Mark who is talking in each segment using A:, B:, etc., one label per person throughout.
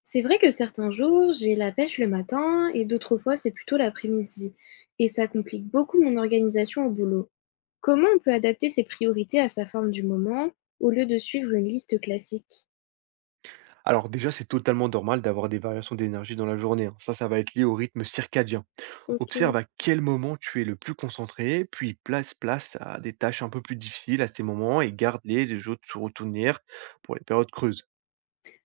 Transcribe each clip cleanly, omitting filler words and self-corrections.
A: C'est vrai que certains jours, j'ai la pêche le matin et d'autres fois, c'est plutôt l'après-midi. Et ça complique beaucoup mon organisation au boulot. Comment on peut adapter ses priorités à sa forme du moment au lieu de suivre une liste classique?
B: Alors déjà, c'est totalement normal d'avoir des variations d'énergie dans la journée, hein. Ça va être lié au rythme circadien.
A: Ok.
B: Observe à quel moment tu es le plus concentré, puis place à des tâches un peu plus difficiles à ces moments et garde-les les autres se retournir pour les périodes creuses.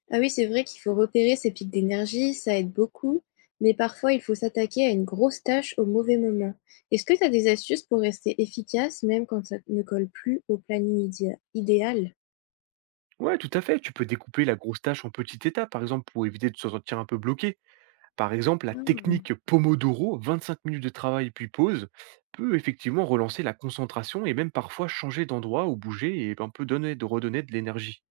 A: Ah oui, c'est vrai qu'il faut repérer ses pics d'énergie, ça aide beaucoup, mais parfois il faut s'attaquer à une grosse tâche au mauvais moment. Est-ce que tu as des astuces pour rester efficace même quand ça ne colle plus au planning idéal?
B: Ouais, tout à fait. Tu peux découper la grosse tâche en petites étapes, par exemple, pour éviter de se sentir un peu bloqué. Par exemple, la
A: Ah.
B: technique Pomodoro, 25 minutes de travail puis pause, peut effectivement relancer la concentration et même parfois changer d'endroit ou bouger et un peu donner, de redonner de l'énergie.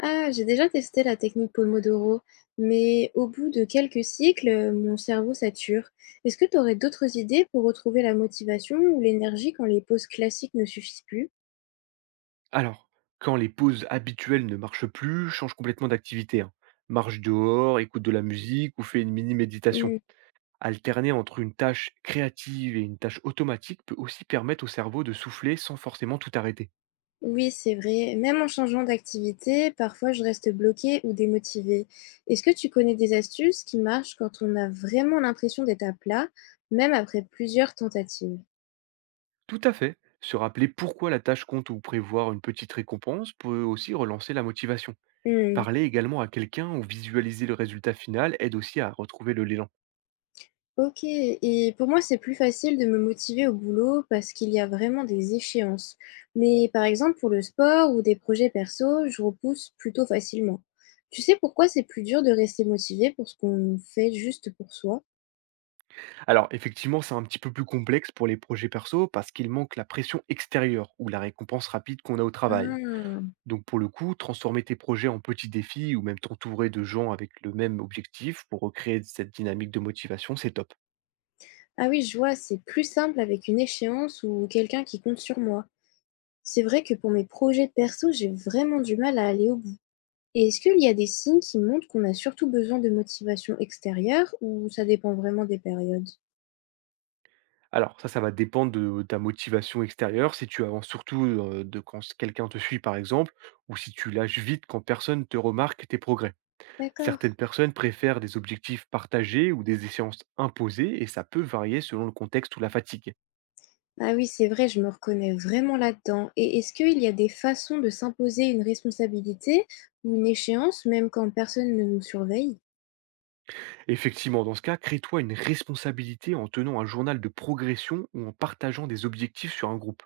A: Ah, j'ai déjà testé la technique Pomodoro, mais au bout de quelques cycles, mon cerveau sature. Est-ce que tu aurais d'autres idées pour retrouver la motivation ou l'énergie quand les pauses classiques ne suffisent plus?
B: Alors, quand les pauses habituelles ne marchent plus, change complètement d'activité, hein. Marche dehors, écoute de la musique ou fais une mini-méditation.
A: Hmm.
B: Alterner entre une tâche créative et une tâche automatique peut aussi permettre au cerveau de souffler sans forcément tout arrêter.
A: Oui, c'est vrai. Même en changeant d'activité, parfois je reste bloquée ou démotivée. Est-ce que tu connais des astuces qui marchent quand on a vraiment l'impression d'être à plat, même après plusieurs tentatives?
B: Tout à fait. Se rappeler pourquoi la tâche compte ou prévoir une petite récompense peut aussi relancer la motivation.
A: Mmh.
B: Parler également à quelqu'un ou visualiser le résultat final aide aussi à retrouver le l'élan.
A: OK, et pour moi, c'est plus facile de me motiver au boulot parce qu'il y a vraiment des échéances. Mais par exemple, pour le sport ou des projets perso, je repousse plutôt facilement. Tu sais pourquoi c'est plus dur de rester motivé pour ce qu'on fait juste pour soi?
B: Alors, effectivement, c'est un petit peu plus complexe pour les projets perso parce qu'il manque la pression extérieure ou la récompense rapide qu'on a au travail.
A: Ah.
B: Donc, pour le coup, transformer tes projets en petits défis ou même t'entourer de gens avec le même objectif pour recréer cette dynamique de motivation, c'est top.
A: Ah oui, je vois, c'est plus simple avec une échéance ou quelqu'un qui compte sur moi. C'est vrai que pour mes projets perso, j'ai vraiment du mal à aller au bout. Et est-ce qu'il y a des signes qui montrent qu'on a surtout besoin de motivation extérieure ou ça dépend vraiment des périodes?
B: Alors, ça va dépendre de ta motivation extérieure, si tu avances surtout de quand quelqu'un te suit, par exemple, ou si tu lâches vite quand personne te remarque tes progrès.
A: D'accord.
B: Certaines personnes préfèrent des objectifs partagés ou des échéances imposées, et ça peut varier selon le contexte ou la fatigue.
A: Ah oui, c'est vrai, je me reconnais vraiment là-dedans. Et est-ce qu'il y a des façons de s'imposer une responsabilité ou une échéance, même quand personne ne nous surveille?
B: Effectivement, dans ce cas, crée-toi une responsabilité en tenant un journal de progression ou en partageant des objectifs sur un groupe.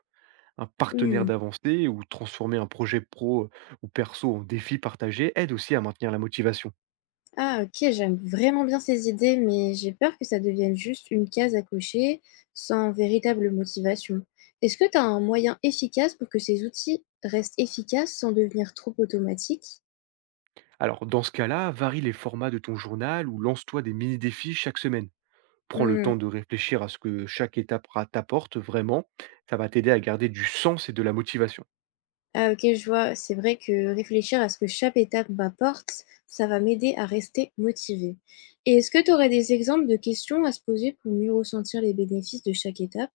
B: Un partenaire
A: Hmm.
B: d'avancée ou transformer un projet pro ou perso en défi partagé aide aussi à maintenir la motivation.
A: Ah ok, j'aime vraiment bien ces idées, mais j'ai peur que ça devienne juste une case à cocher sans véritable motivation. Est-ce que tu as un moyen efficace pour que ces outils restent efficaces sans devenir trop automatiques?
B: Alors, dans ce cas-là, varie les formats de ton journal ou lance-toi des mini-défis chaque semaine. Prends le
A: Hmm.
B: temps de réfléchir à ce que chaque étape t'apporte vraiment. Ça va t'aider à garder du sens et de la motivation.
A: Ah OK, je vois. C'est vrai que réfléchir à ce que chaque étape m'apporte, ça va m'aider à rester motivée. Et est-ce que tu aurais des exemples de questions à se poser pour mieux ressentir les bénéfices de chaque étape?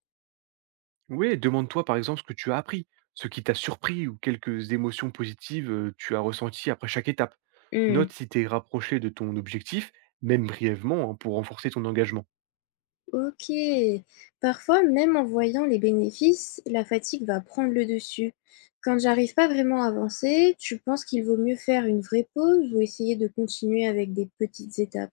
B: Oui, demande-toi par exemple ce que tu as appris, ce qui t'a surpris ou quelques émotions positives tu as ressenties après chaque étape.
A: Mmh.
B: Note si tu es rapproché de ton objectif, même brièvement, hein, pour renforcer ton engagement.
A: Ok. Parfois, même en voyant les bénéfices, la fatigue va prendre le dessus. Quand j'arrive pas vraiment à avancer, tu penses qu'il vaut mieux faire une vraie pause ou essayer de continuer avec des petites étapes?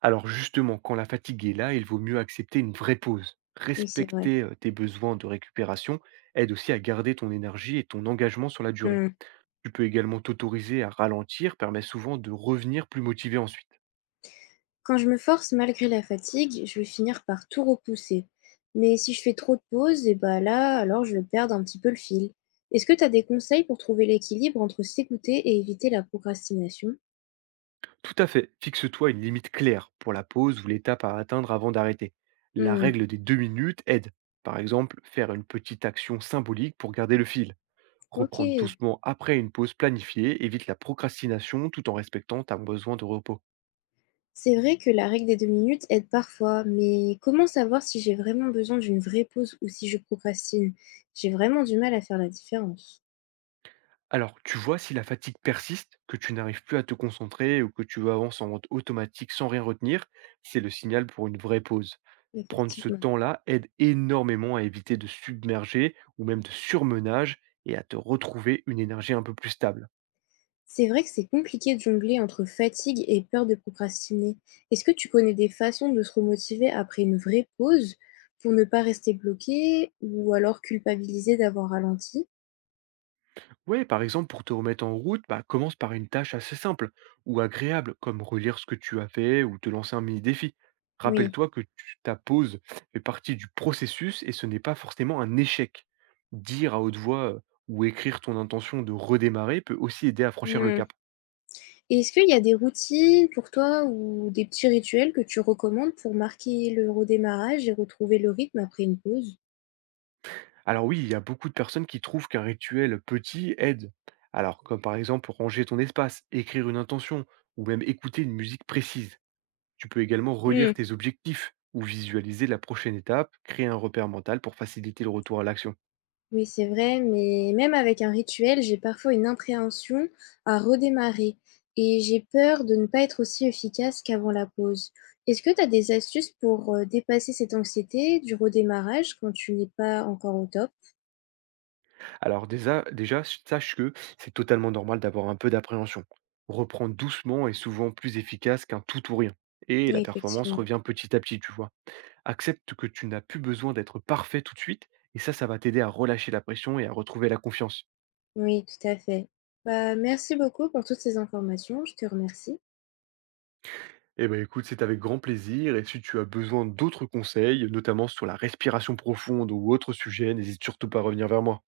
B: Alors justement, quand la fatigue est là, il vaut mieux accepter une vraie pause.
A: Oui, c'est vrai.
B: Respecter tes besoins de récupération aide aussi à garder ton énergie et ton engagement sur la durée.
A: Hmm.
B: Tu peux également t'autoriser à ralentir, permet souvent de revenir plus motivé ensuite.
A: Quand je me force malgré la fatigue, je vais finir par tout repousser. Mais si je fais trop de pauses, et bah là, alors je vais perdre un petit peu le fil. Est-ce que tu as des conseils pour trouver l'équilibre entre s'écouter et éviter la procrastination?
B: Tout à fait. Fixe-toi une limite claire pour la pause ou l'étape à atteindre avant d'arrêter. La
A: Hmm.
B: règle des 2 minutes aide. Par exemple, faire une petite action symbolique pour garder le fil.
A: Ok.
B: Reprendre doucement après une pause planifiée évite la procrastination tout en respectant ta besoin de repos.
A: C'est vrai que la règle des 2 minutes aide parfois, mais comment savoir si j'ai vraiment besoin d'une vraie pause ou si je procrastine? J'ai vraiment du mal à faire la différence,
B: Alors, tu vois si la fatigue persiste, que tu n'arrives plus à te concentrer ou que tu avances en mode automatique sans rien retenir, c'est le signal pour une vraie pause. Prendre ce
A: effectivement.
B: temps-là aide énormément à éviter de submerger ou même de surmenage et à te retrouver une énergie un peu plus stable.
A: C'est vrai que c'est compliqué de jongler entre fatigue et peur de procrastiner. Est-ce que tu connais des façons de se remotiver après une vraie pause pour ne pas rester bloqué ou alors culpabiliser d'avoir ralenti?
B: Oui, par exemple, pour te remettre en route, bah, commence par une tâche assez simple ou agréable, comme relire ce que tu as fait ou te lancer un mini-défi.
A: Oui.
B: Rappelle-toi que ta pause fait partie du processus et ce n'est pas forcément un échec. Dire à haute voix ou écrire ton intention de redémarrer peut aussi aider à franchir le
A: Mmh.
B: cap.
A: Et est-ce qu'il y a des routines pour toi ou des petits rituels que tu recommandes pour marquer le redémarrage et retrouver le rythme après une pause?
B: Alors oui, il y a beaucoup de personnes qui trouvent qu'un rituel petit aide. Alors, comme par exemple ranger ton espace, écrire une intention ou même écouter une musique précise. Tu peux également relire tes objectifs ou visualiser la prochaine étape, créer un repère mental pour faciliter le retour à l'action.
A: Oui, c'est vrai, mais même avec un rituel, j'ai parfois une impréhension à redémarrer et j'ai peur de ne pas être aussi efficace qu'avant la pause. Est-ce que tu as des astuces pour dépasser cette anxiété du redémarrage quand tu n'es pas encore au top?
B: Alors déjà, sache que c'est totalement normal d'avoir un peu d'appréhension. Reprendre doucement est souvent plus efficace qu'un tout ou rien. Et
A: Oui,
B: la performance
A: effectivement.
B: revient petit à petit, tu vois. Accepte que tu n'as plus besoin d'être parfait tout de suite, et ça va t'aider à relâcher la pression et à retrouver la confiance.
A: Oui, tout à fait. Bah, merci beaucoup pour toutes ces informations. Je te remercie.
B: Eh ben écoute, c'est avec grand plaisir, et si tu as besoin d'autres conseils, notamment sur la respiration profonde ou autre sujet, n'hésite surtout pas à revenir vers moi.